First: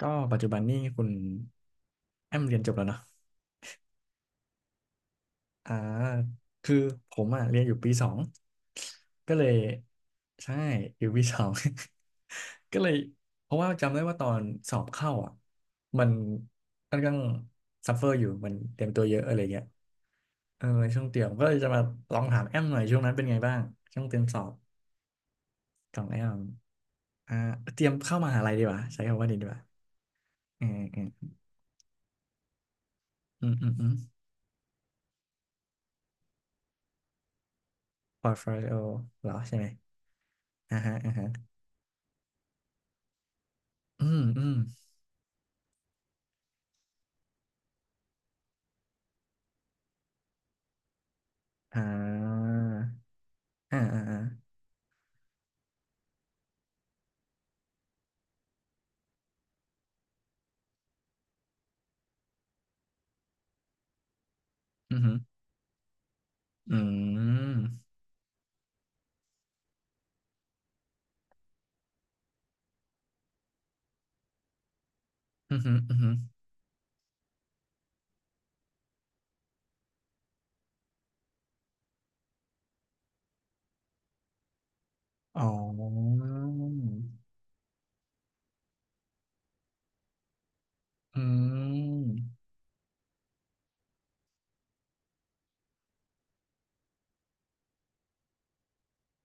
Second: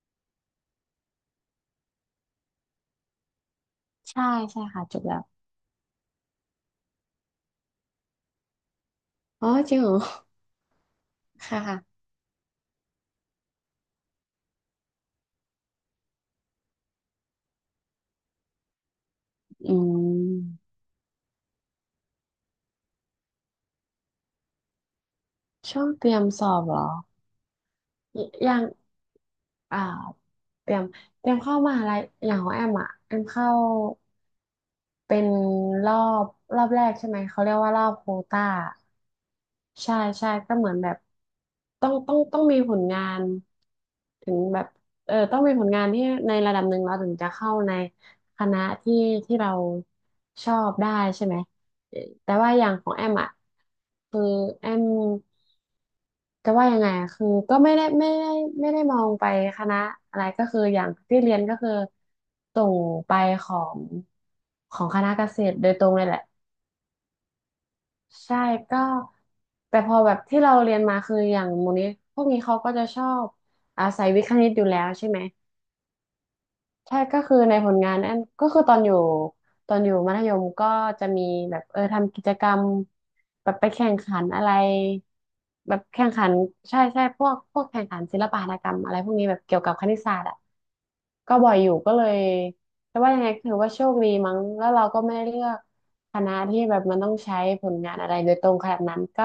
ก็ปัจจุบันนี่คุณแอมเรียนจบแล้วเนาะใช่ใช่ค่ะจบแล้วอ่าคือผมอ่ะเรียนอยู่ปีสองก็เลอ๋อยจริงเหรอใช่อยู่ปีสอง ค่ะค่ะ ก็เลยเพราะว่าจำได้ว่าตอนสอบเข้าอ่ะมันค่อนข้างซัฟเฟอร์อยู่มันเตรียมตัวเยอะอะไรเงี้ยอืมเออช่วงเตรียมก็เลยจะมาลองถามแอมหน่อยช่วงนั้นเป็นไงบ้างช่วงเตรียมสอบช่วงขอเตงรีแอยมมสอบเหรออ่าเตรียมเข้ามหาลัยัยงดีกว่าใช้คำว่านี้ดีกว่าอ่าอืเตรีมยมอืมเตรียมเข้ามหาลัยอย่างของแอมอ่ะแอมอืเข้า มอืมอืมเป็นรอบรอบแรกใช่ไหมเขาเรียกว่ารอบโควพอร์ตต้าโฟลิโอเหรอใช่ไหม ใช่ใช่ก็เหมืออ่านแบฮะบอ่าฮะต้องมีผลงานอืมถึงอืมแบบเออต้องมีผลงานที่ในระดับหนึ่งเราถึงจะเข้าในคณะที่ที่เราชอบได้ใช่ไหมอ่เออแต่าว่าอย่างของแอมอ่ะอ่าอ่าอ่าคือแอม จะว่ายังไงอะคือก็ไม่ได้มองไปคณะอะไรก็คืออย่างที่เรียนก็คือส่งไปของของอืคณะมเกษตรโดยตรงเลยแหละอืมใช่ก็แต่พอแบบที่เราเรียนมาคืออย่างมูลนี้พวกนี้เขาก็จะชอบอาศัยวิทย์คณิตอยู่แล้วใช่ไหม อืมอืมอืมใช่ก็คือในผลงานนั่นก็คือตอนอยู่มัธยมก็จะมีแบบเออทำกิจกรรมแบบไปแข่งขันอะไรอ๋อแบบแข่งขันใช่ใช่พวกแข่งขันศิลปหัตถกรรมอะไรพวกนี้แบบเกี่ยวกับคณิตศาสตร์อ่ะอืก็บ่อยอยู่ก็เลยมแต่ว่ายังไงถือว่าโชคดีมั้งแล้วเราก็ไม่ได้เลือกคณะที่แบบมันต้องใช้ผลงานอะไรโดยตรงขนาดนั้นก็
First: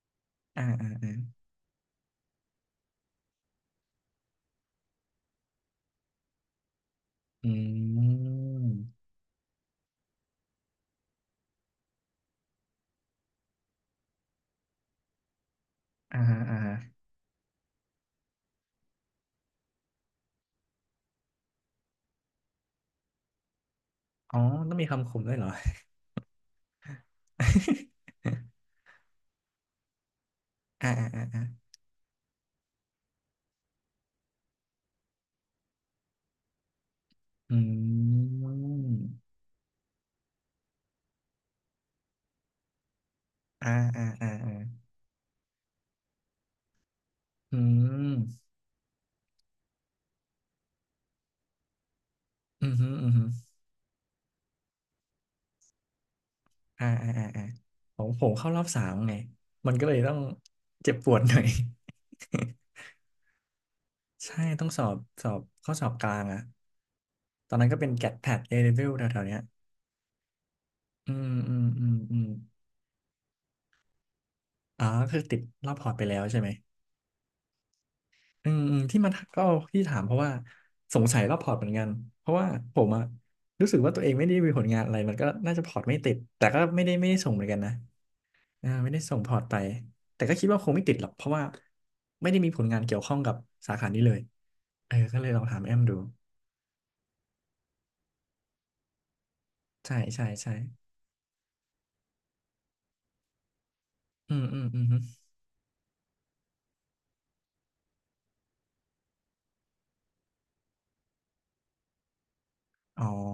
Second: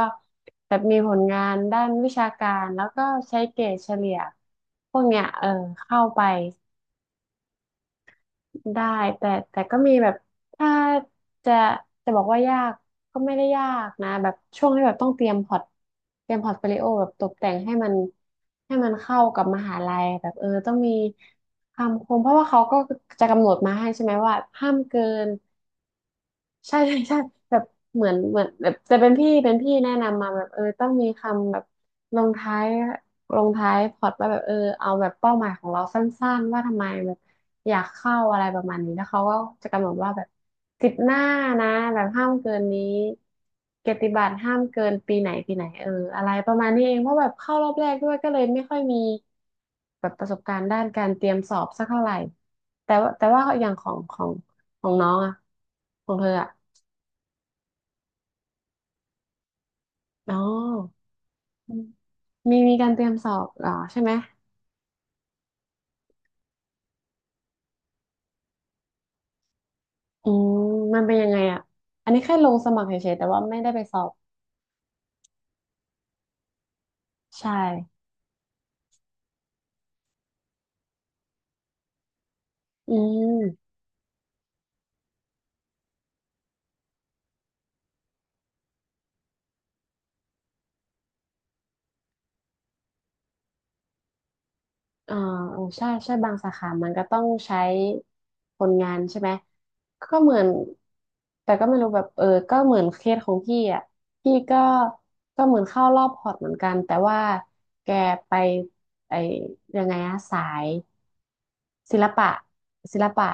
อ่าแบบอ่ามีผลอ่างานด้านวิชาการแล้วก็ใช้เกรดเฉลี่ยพวกเนี้ยเออเข้าไป อืมได้แต่ก็มีแบบถ้าจะจะบอกว่ายากก็ไม่ได้ยากนะแบบช่วงที่แบบต้องเตรียมพอร์ตอ่าเตรีฮะยมพอร์ตอ่าโฟฮะลิโอแบบตกแต่งให้มันให้มันเข้ากับมหาลัยแบบเออต้องมีคำคมเพราะว่าเขาก็จะกำหนดมาให้ใช่ไหมว่าอ๋อห้าต้องมมีเกิคำคมน ด้วยเหรอ ใช่ใช่ใช่แบบเหมือน เหมือนแบบแต่เป็นพี่เป็นพี่แนะนำมาแบบเออต้อ่าองอ่ามีอ่าอ่าคำแบบลงท้ายลงท้ายพอรอตว่าแบบเออเอาแบบเป้าหมายของเราสั้นๆว่าทำไมแบบอือยากเข้าอะมไรประมาณนี้แล้วเขาก็จะกำหนดว่าแบบสิบหน้านะแบบห้ามเกินนี้อ่าเกียรอ่าติบัอ่าตรอ่าห้ามเกินปีไหนปีไหนเอออะไรประมาณนี้เองเพราะแบบเข้าอืรอบแรกด้วยก็เลยมไม่ค่อยมีแบบประสบการณ์ด้านการเตรียมสอบสักเท่าไหร่อืมฮึแต่อืว่ามฮึแต่ว่าอย่างของน้องอะของเธออะ อ่าอ่าอ่าอ่าผมเข้ารอบ 3ไงมันก็เลยต้องอ๋อเจ็บปวดหน่อย มีการเตรียมสอบเหรอใช่ไหมใช่ต้องสอบสอบข้อสอบกลางอะตอนนั้นก็เป็นแกดแพดเอเ v e วแถวๆเนี้ยอืมมันอืเป็นยังมไงอือ่ะมอืมอันอืนี้มแค่ลงสมัครเฉยๆแต่ว่าไม่ได้ไปสอบอ๋อคือติดรอบพอร์ตไปแล้วใช่ไหมใช่อืมอืมที่มันก็ที่ถามเพราะว่าสงสัยรอบพอร์ตเหมือนกัน เพราะว่าผมอือะรู้มสึกว่าตัวเองไม่ได้มีผลงานอะไรมันก็น่าจะพอร์ตไม่ติดแต่ก็ไม่ได้ส่งเหมือนกันนะอ่าไม่ได้ส่งพอร์ตไปแต่ก็คิดว่าคงไม่ติดหรอกเพราะว่าไม่ได้มีผลงานเกี่ยวข้องกับสาขานี้เลยเอออ่าก็เลยลองถาเอมอแอมใช่ดูใช่บางสาขามันก็ต้องใช้คนงานใช่ไหมใช่ก็ใช่เหมือนใช่แต่ก็ไม่รู้แบบเออก็เหมือนเคสของพี่อ่ะอืพี่มอืก็มอืมอมก็เหมือนเข้ารอบพอร์ตเหมือนกันแต่ว่าแกไปไอยังไงอะสาย ศิลปะศิอ๋อ ลปะ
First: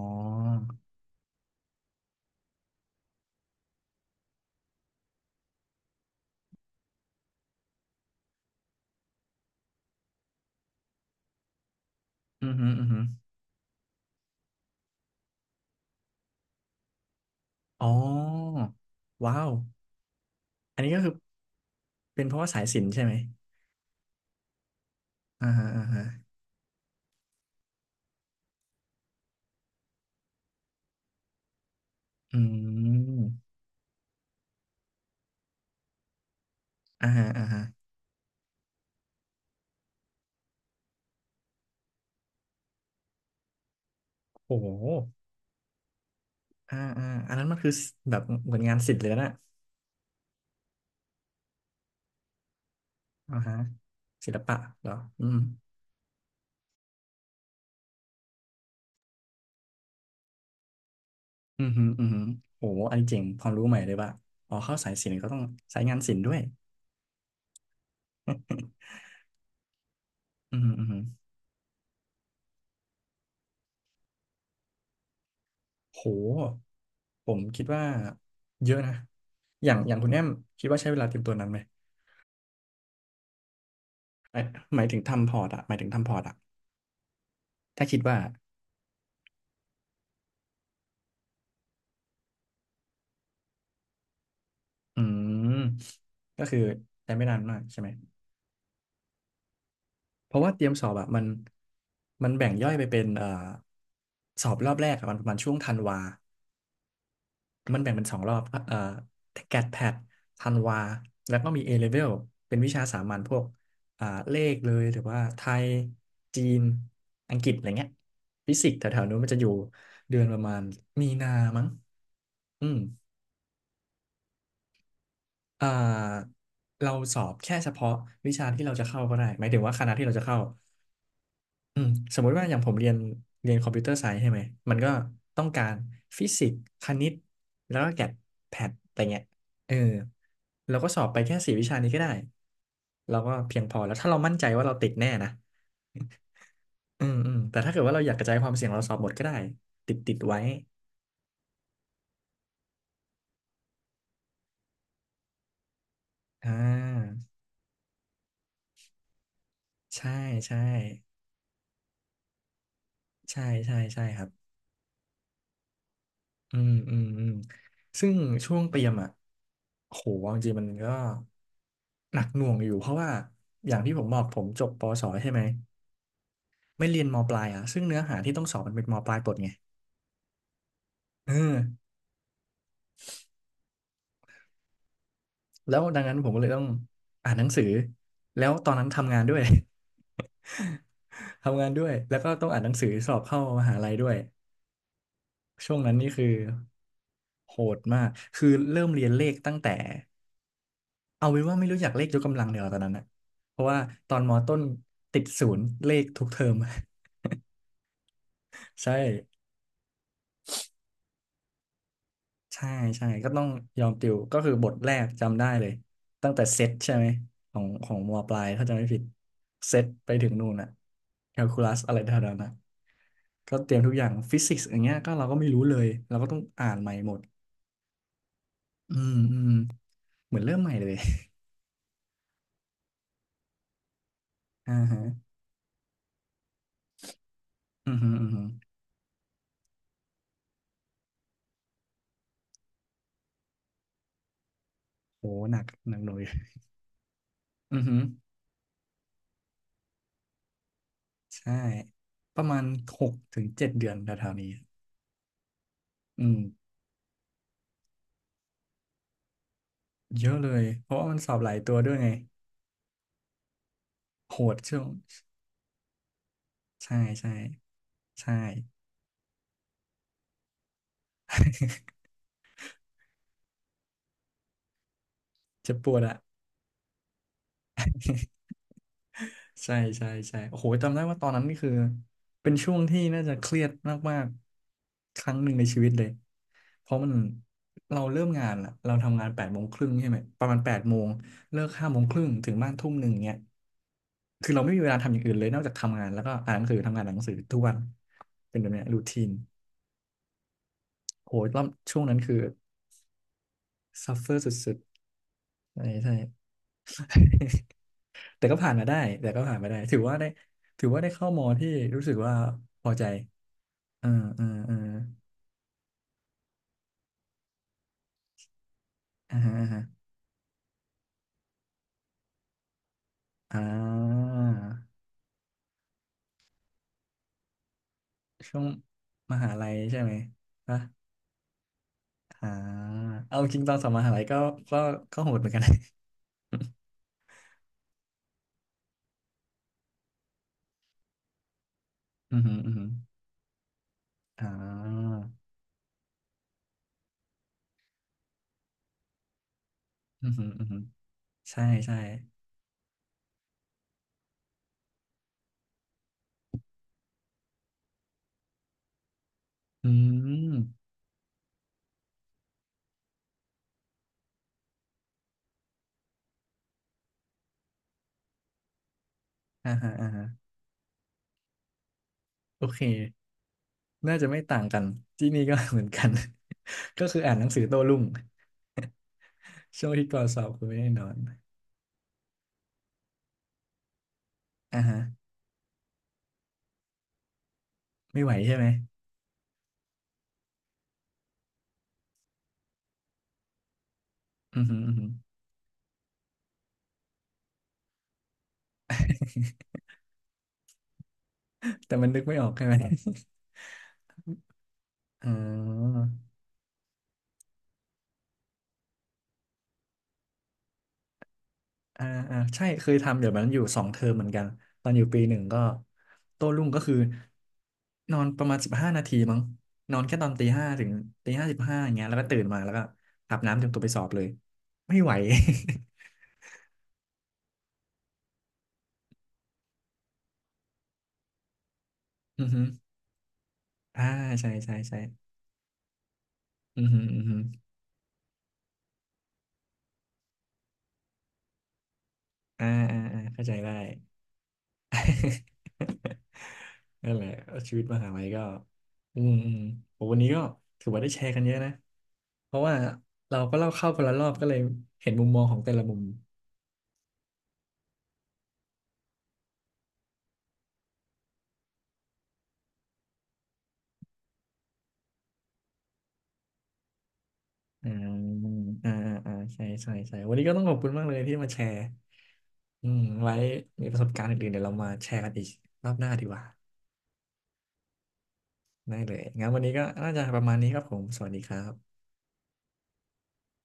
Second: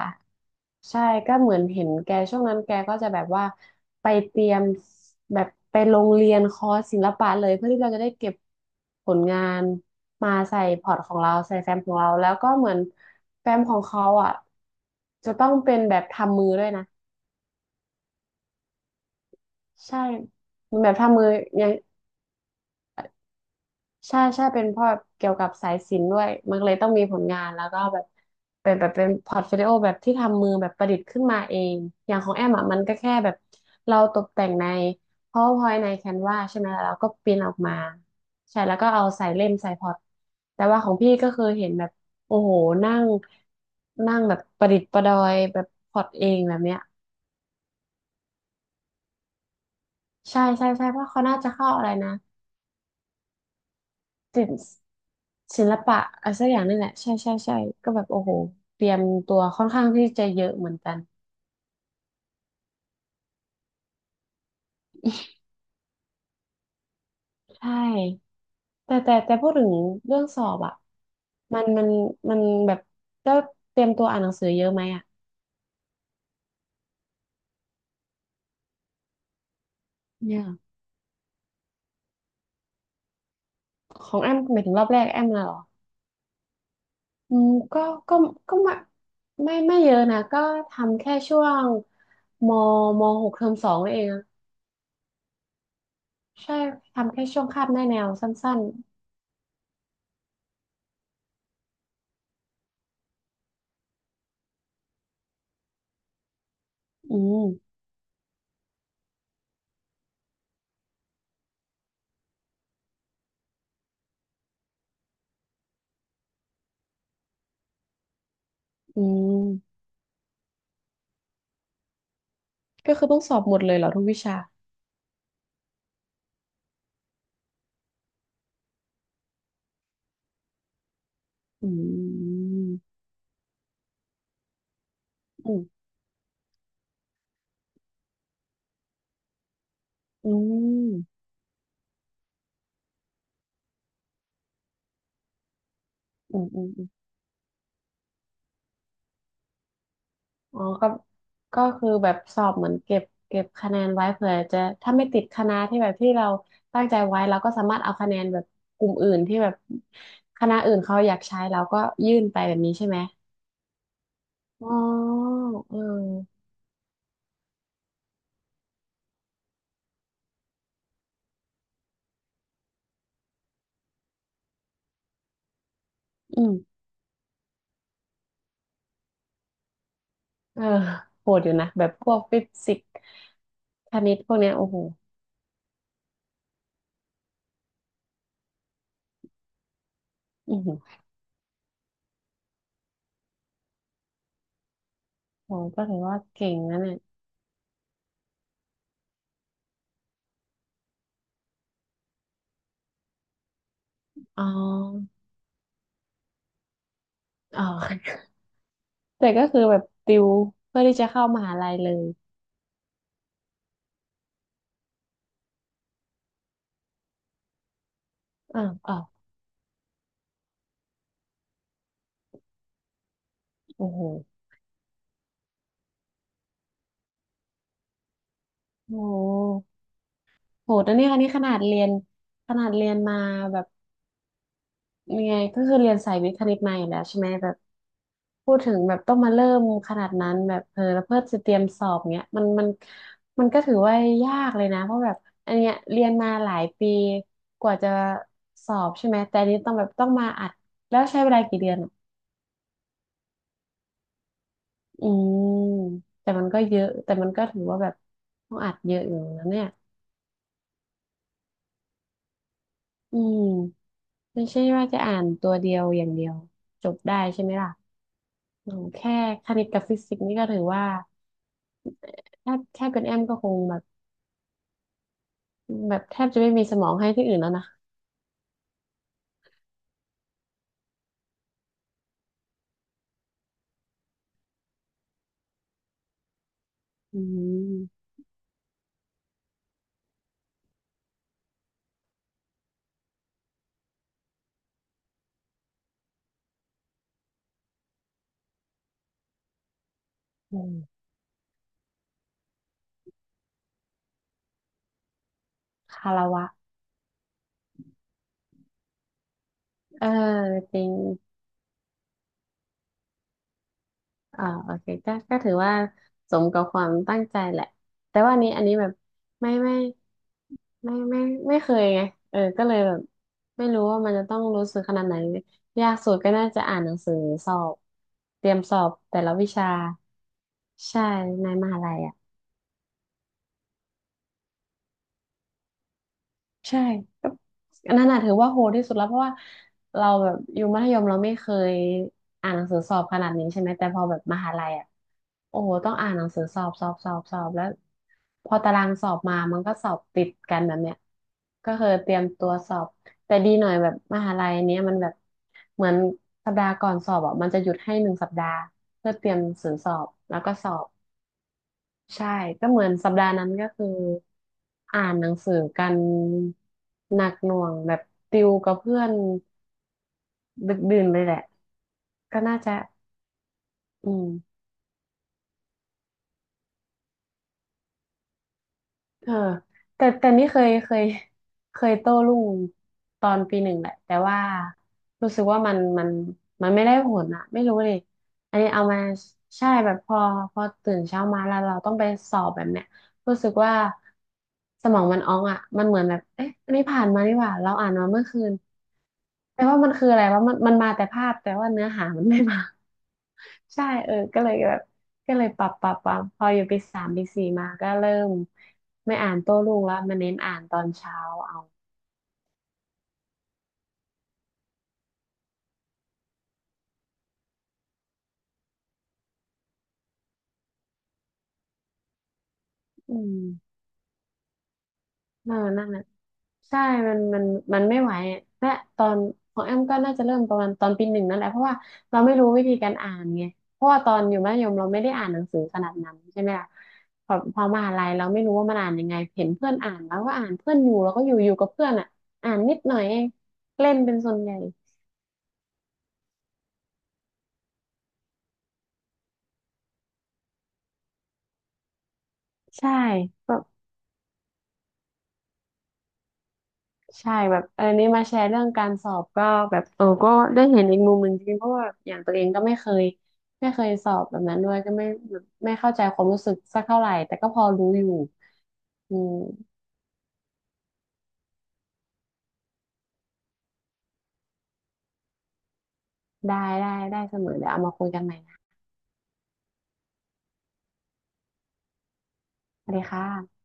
ใช่ก็เหมือนเห็นแกช่วงนั้นแกก็จะแบบว่าไปเตรียมแบบไปโรงเรียนคอร์สศิลปะเลยเพื่อที่เราจะได้เก็บผลงานมาใส่พอร์ตของเราใส่แฟ้มของเราแล้วอืก็อเหหืมืออนอือหือแฟ้มของเขาอ่ะจะต้องเป็นแบบทำมือด้วยนะอ๋อว้าวใช่มัอันนแบนี้บก็คือทำมืออยัง เป็นเพราะว่าสายสิญจน์ใช่ไหมใช่ใช่เป็นเพ่อเกี่ยวอ่ากับฮะสายอ่าศิฮะลป์ด้วยมันก็เลยต้องมีผลงานแล้วก็แบบเป็นแบบเป็นพอร์ตโฟลิโอแบบที่ทำมือแบบประดิษฐ์ขึ้นมาเองอย่างของอืแอมอ่ะมันก็แค่มแบบเราตกแต่งใน PowerPoint ใน Canva ใช่ไหมแล้วเราอ่าก็ฮะปริ้นอ่าออกฮะมาใช่แล้วก็เอาใส่เล่มใส่พอร์ตแต่ว่าของพี่ก็คือเห็นแบบโอ้โหนั่งนั่งแบบโอ้ปโหระดิษฐ์ประดอยแบบพอร์ตเองแบบเนี้อ่ายอ่าอันนั้นมันคือแบบเหมือนงานศิลป์เลยนะใช่ใช่ใช่เพราะเขาน่าจะเข้าอะไรนะ อ่าฮะศิลศิลปะป์เหรออืมศิลปะอะไรสักอย่างนี่แหละใช่ใช่ใช่ก็แบบโอ้โหเตรียมตัวค่อนข้างที่จะเยอะเหมือนกันอือหืออือหือโอ้โหอันนี้เจ๋งความรู้ใหม่เลยว่ะอ๋อเข้าสายศิลป์ก็ต้องสายงานศิลป์ด้วยใช่แต่พูดถึงเรื่องสออืบอหือะออือหือมันมันมันแบบก็เตรียมตัวอ่านหนังสือเยอะไหมอะโหผมคิดว่าเยอะนะ อย่างคุณแอมเนี่ยคิดว่าใช้เวลาเตรียมตัวนั้นไหมของแอหมมายหมายถึงหรมาอยบถึแรงกแอมทำพอนะร์ตเหรออะหมายถึงทำพอร์ตอะ อืมถ้าคิดก็ว่า ก็ไม่เยอะนะก็ทำแค่ช่วงมมหกเทอมสองนั่นเองอะอืม ก็ใช่คือใช้ทำแค่ไม่นานช่วงมากคาบหใช่น้าไหม แนวสั้นเพราะว่าเตรียมสอบอะมันแบ่งย่อยไปเป็นสอบรอบแรกอะมันประมาณช่วงธันวา ๆอืมมันแบ่งเป็น2 รอบแกดแพดธันวา แล้วก็มี A level เป็นวิชาสามัญพวกอ่าเลขเลยหรือว่าไทย จีน อังกฤษอะไรเงี้ยฟิสิกส์แถอืวๆนู้นมันจะอยู่ม เดือนประมาณมีนามั้งอืม ก็คือต้องสอบหมดเลยเหรอทุกวิชาเอ่อเราสอบแค่เฉพาะวิชาที่เราจะเข้าก็ได้หมายถึงว่าคณะที่เราจะเข้าอืมอืสมมุติว่าอย่างผมเรียมนเรียนคอมพิวเตอร์ไซส์ใช่ไหมมันก็ต้องอืกามรฟิสิกส์คณิตแล้วก็แกดแพดอะไรเงี้ยเอออืเราก็มสอบไปแค่4 วิชานี้ก็ได้เราก็เพียงพอแล้วถ้าเรามั่นใจว่าเราติดแน่นะอืมอืมอมอืมอืมแต่ถ้าเกิดว่าเราอยากกระจายความเสี่ยงเราสอบหมดก็ได้ติดติดไว้อ๋อก็คือแบบสอบเหมือนเก็บคะแนนไว้เผื่อจะถ้าไม่ติดคณะที่แบบที่เราอ่ตั้งใจาไว้เราก็สามารถเอาคะแนนแบบกลุ่มอื่นที่แบบใช่คณะใช่อื่นเขาอยากใช้เราก็ยื่นไปแบบนี้ใช่ไหมใช่ใช่ใช่ครับ อ๋อเอออืมอืมอืมซึ่งช่วงเตรียมอ่ะโหเอาจริงๆมันก็หนักหน่วงอยู่เพราะว่าอย่างที่ผมบอกผมจบปอสอใช่ไหมอืมไม่เรียนมปลายอ่ะซึ่งเนื้อหาที่ต้องสอบมันเป็นมปลายปลดไงเออโหเออดอยู่นะแบบพวกฟิสิกส์คณิตพวกเนี้ยโอ้โหแล้วดังนั้นผมก็เลยต้องอ่านหนังสือแล้วตอนนั้นทำงานด้วย อือหือ ทำงานด้วยแล้วก็ต้องอ่านหนังสือสอบเข้ามหาลัยด้วยโหช่วงก็นั้ถืนอนี่ว่าคือเก่งนะเนี่ยโหดมากคือเริ่มเรียนเลขตั้งแต่ เอาเป็นว่าไม่รู้จักเลขยกกำลังเดียวาตอนนั้นนะเพราะว่าตอนมออ๋อต้นติดศูนย์เลขทุกเทอม อ๋อ ใช่แต่ก็คือแบบติวเพื่อที่จะเข้ามหาลัยเลยใช่ใช่ก็ต้องยอมติวก็คือบทแรกจำได้เลยตั้งแต่เซตใช่ไหมของมอปลายอ้าถ้าวจำไม่อ้าผิดวเซตไปถึงนู่นอะแคลคูลัสอะไรเท่านั้นนะก็เตรียมโอ้ทุกอโหย่างฟิสิกส์อย่างเงี้ยก็เราก็ไม่รู้เลยเราก็ต้องอ่านใหม่หมดอืโอ้มโหอืมเหมือนเริ่มใหโหม่ดเลย นะเนี่ยอันนี้ขนาดเรียนมาแบบ อ่าฮะยังไงก็คือเรียนสายวิทย์คณิตมาอยู่แล้วใช่ไหมแบบอือฮึอือฮึพูดถึงแบบต้องมาเริ่มขนาดนั้นแบบเออแล้วเพื่อจะเตรียมสอบเนี้ยมันมันก็ถือว่ายากเลยนะเพราะแบบโหอัหนนักเนี้ยหนักเรียหนน่อยมาหลายปีกว่าอือจะฮึ สอบใช่ไหมแต่อันนี้ต้องแบบต้องมาอัดแล้วใช้เวลาใช่กี่เดือน ประมาณ6 ถึง 7 เดือนแถวๆนี้อืมอืแต่มมันก็เยอะแต่มันก็ถือว่าแบบต้องอัดเยอะอยู่นะเนี่ยเยอะเลยเพราะว่ามันสอบหลายตัวด้วยไงอืมโหไม่ดใช่ช่วว่างจะอ่านตัวเดียวอย่างเดียวจใช่บได้ใช่ใช่ไหมล่ะใช่ โอ้แค่คณิตกับฟิสิกส์นี่ก็ถือว่า แทบเป็นแอมก็คงแบบเจ็บปแบวดบอะแทบจะไม่มีสมองให้ที่อื่นแล้วนะใช่ใช่ใช่โอ้โหจำได้ว่าตอนนั้นนี่คือเป็นช่วงที่น่าจะเครียดมากๆครั้งหนึ่งในชีวิตเลยเพราะมันอืเรามเริ่มงานอะเราทำงาน8 โมงครึ่งใช่ไหมประมาณแปดโมงเลิก5 โมงครึ่งถึงบ้าน1 ทุ่มเงี้ย คือเราไม่มีเวลาทำอย่างอื่นเลยนอกจากทำงานแล้วก็อ่านหนังสือทำงานอ่านหนังสือทุกวันเป็นแบบเนี้ยรูทีนอืมโหรอบช่วงนั้นคือซัฟเฟอร์สุดๆใช่คาใช่รวะแต่ก็ผ่านมาได้แต่ก็ผ่านมาได้ถือเออว่าได้จริถืองว่าได้เข้ามอที่รู้สึกว่าพอใจเออเอเอ่าอโอเออเคก็ก็ถือว่าสมกับความตั้งใจแหละแต่ว่าอันนี้อันนี้แบบอ่าไม่ฮะอ่าไม่ ฮะไม่ไม่เคยไงเออก็เลยแบบอ่ไม่รู้ว่ามันจะต้องรู้สึกขนาาดไหนยากสุดก็น่าจะอ่านหนังสือสอบเตรียช่มวงสอบแต่ละมวิหาชาลัยใช่ไหมปะใช่ในมหาลัยอ่ะอ่าเอาจริงตอนสอบมหาลัยก็ก็ก็โหดเหมือนกัน ใช่ อันนั้นน่ะถือว่าโหดที่สุดแล้วเพราะว่าเราแบบอยู่มัธยมเราไม่เคยอือ อ่าหืนหอนังอือสือหือสอบขนาดนี้ใช่ไหมแต่พอแบบมอ่หาลัยอ่ะาโอ้โหต้องอ่านหนังสือสอบสอบสอบสอบแล้วพอตารางสอบมามันก็สอบติอืดอหือกันอือแบหืบอเนี้ยใช่ก็คือใช่ เตรียมตัวสอบแต่ดีหน่อยแบบมหาลัยเนี้ยมันแบบเหมือนสัปดาห์ก่อนสอบอ่ะมันจะหยุดให้หนึ่งสัปดาห์เพื่อเตรียมหนังสือสอือบแล้วก็มสอบ ใช่ก็เหมือนสัปดาห์นั้นก็คืออ่านหนังสือกันหนักหน่วงแบบติวกับเพื่อนอ่าฮะอ่าฮะดึกดื่นเลยแหละก็น่าโอจะเคอืน่าจะมไม่ต่างกันที่นี่ก็ เหมือนกัน ก็คืออ่านหนังสือโต้รุ่งเออช่วงแต่ที่ก่อนแต่สอนี่บเคคือยไม่ได้เคนยอนเคยโต้รุ่งตอนปีหนึ่งแหละแต่ว่าอ่าฮะรู้สึกว่ามันมันไม่ได้ผลอะไม่รู้เลยไม่ไหวใช่อันไหมนี้เอามาใช่แบบพอตื่นเช้ามาแล้วเราต้องไปสอบแบบเนี้ยรู้สึกว่าอือฮึสอือมอฮึงมันอ้องอ่ะมันเหมือนแบบเอ๊ะอันนี้ผ่านมานี่หว่าเราอ่านมาเมื่อคืน แต่ว่ามันคืออะไรว่ามันมาแต่ภาพแต่ว่าเนื้อแต่หามันนึมักนไม่ไม่ออกมา ใช่ไหม ใช่เออก็เลยแบบ อ๋ก็เลยปรับปรับอปรับพออยู่ปีสามปีสี่มาก็เริ่มไม่อ่านโต้รุ่งแล้วมาเน้นอ่านตอนเช้าเอาอ่าอ่าใช่เคยทำเดี๋ยวมันอยู่2 เทอมเหมือนกันตอนอยู่ปี 1ก็โต้รุ่งก็คือนอนประมาณ15 นาทีมั้งนอนแค่ตอนตีห้าถึงตี 5 15อย่างเงี้ยแล้วก็ตื่นมาแล้วก็อือาบน้ำเตรียมม ตัวไปสอบเลยไม่ไหว เออนั่นน่ะใช่มันมันไม่ไหวอะและตอนของแอมก็น่าจะเริ่มประมาณตอนปีหนึ่งนั่นแหละเพราะว่าเราไม่ อืรู้อฮึ วิธีการอ่านไงเพราะว่าอ่าตอนอยู่ใช่มัธยมใช่เราใช่ไม่ได้อ่านหนังสือขนาดนั้นใช่ไหมล่ะอือหืออือพอหือพอมหาลัยเราไม่รู้ว่ามันอ่านยังไงเห็นเพื่อนอ่านแล้วก็อ่านเพื่อนอยู่แล้วก็อยู่กับเพื่อนอ่ะอ่านอ่านิดหน่อยอ่าเออ่างเข้าใจได้ เล่นเป็นส่วนใหญ่ นั่นแหละชีวิตมหาลัยก็อืมอืมโหวันนี้ก็ถือว่าได้แชร์กันเยอะนะ เพราะว่าใชเราก็่ เล่าเข้าคนละรอบก็เลยเห็นมุมมองของแต่ละมุมใช่แบบเออนี่มาแชร์เรื่องการสอบก็แบบเออก็ได้เห็นอีกมุมหนึ่งจริงๆเพราะว่าอย่างตัวเองก็ไม่เคยไม่เคยสอบแบบนั้นด้วยก็ไม่แบบไม่เข้าใจความรู้สึกสักเท่าไหร่แต่ก็พอรู้อ่าอยู่อ่าอ่าอือ่าใช่มใช่ใช่วันนี้ก็ต้องขอบคุณมากเลยที่มาแชร์อืมไว้มีประสบการณ์อื่นๆเดี๋ยวเรามาแชร์กันอีกรอบหน้าดีกว่าได้ได้ได้เสมอเดี๋ยวเอามาคุยกันใหม่นะได้เลยงั้นวันนี้ก็น่าจะประมาณนี้ครับผมสวัสดีครับสวัสดีค่ะ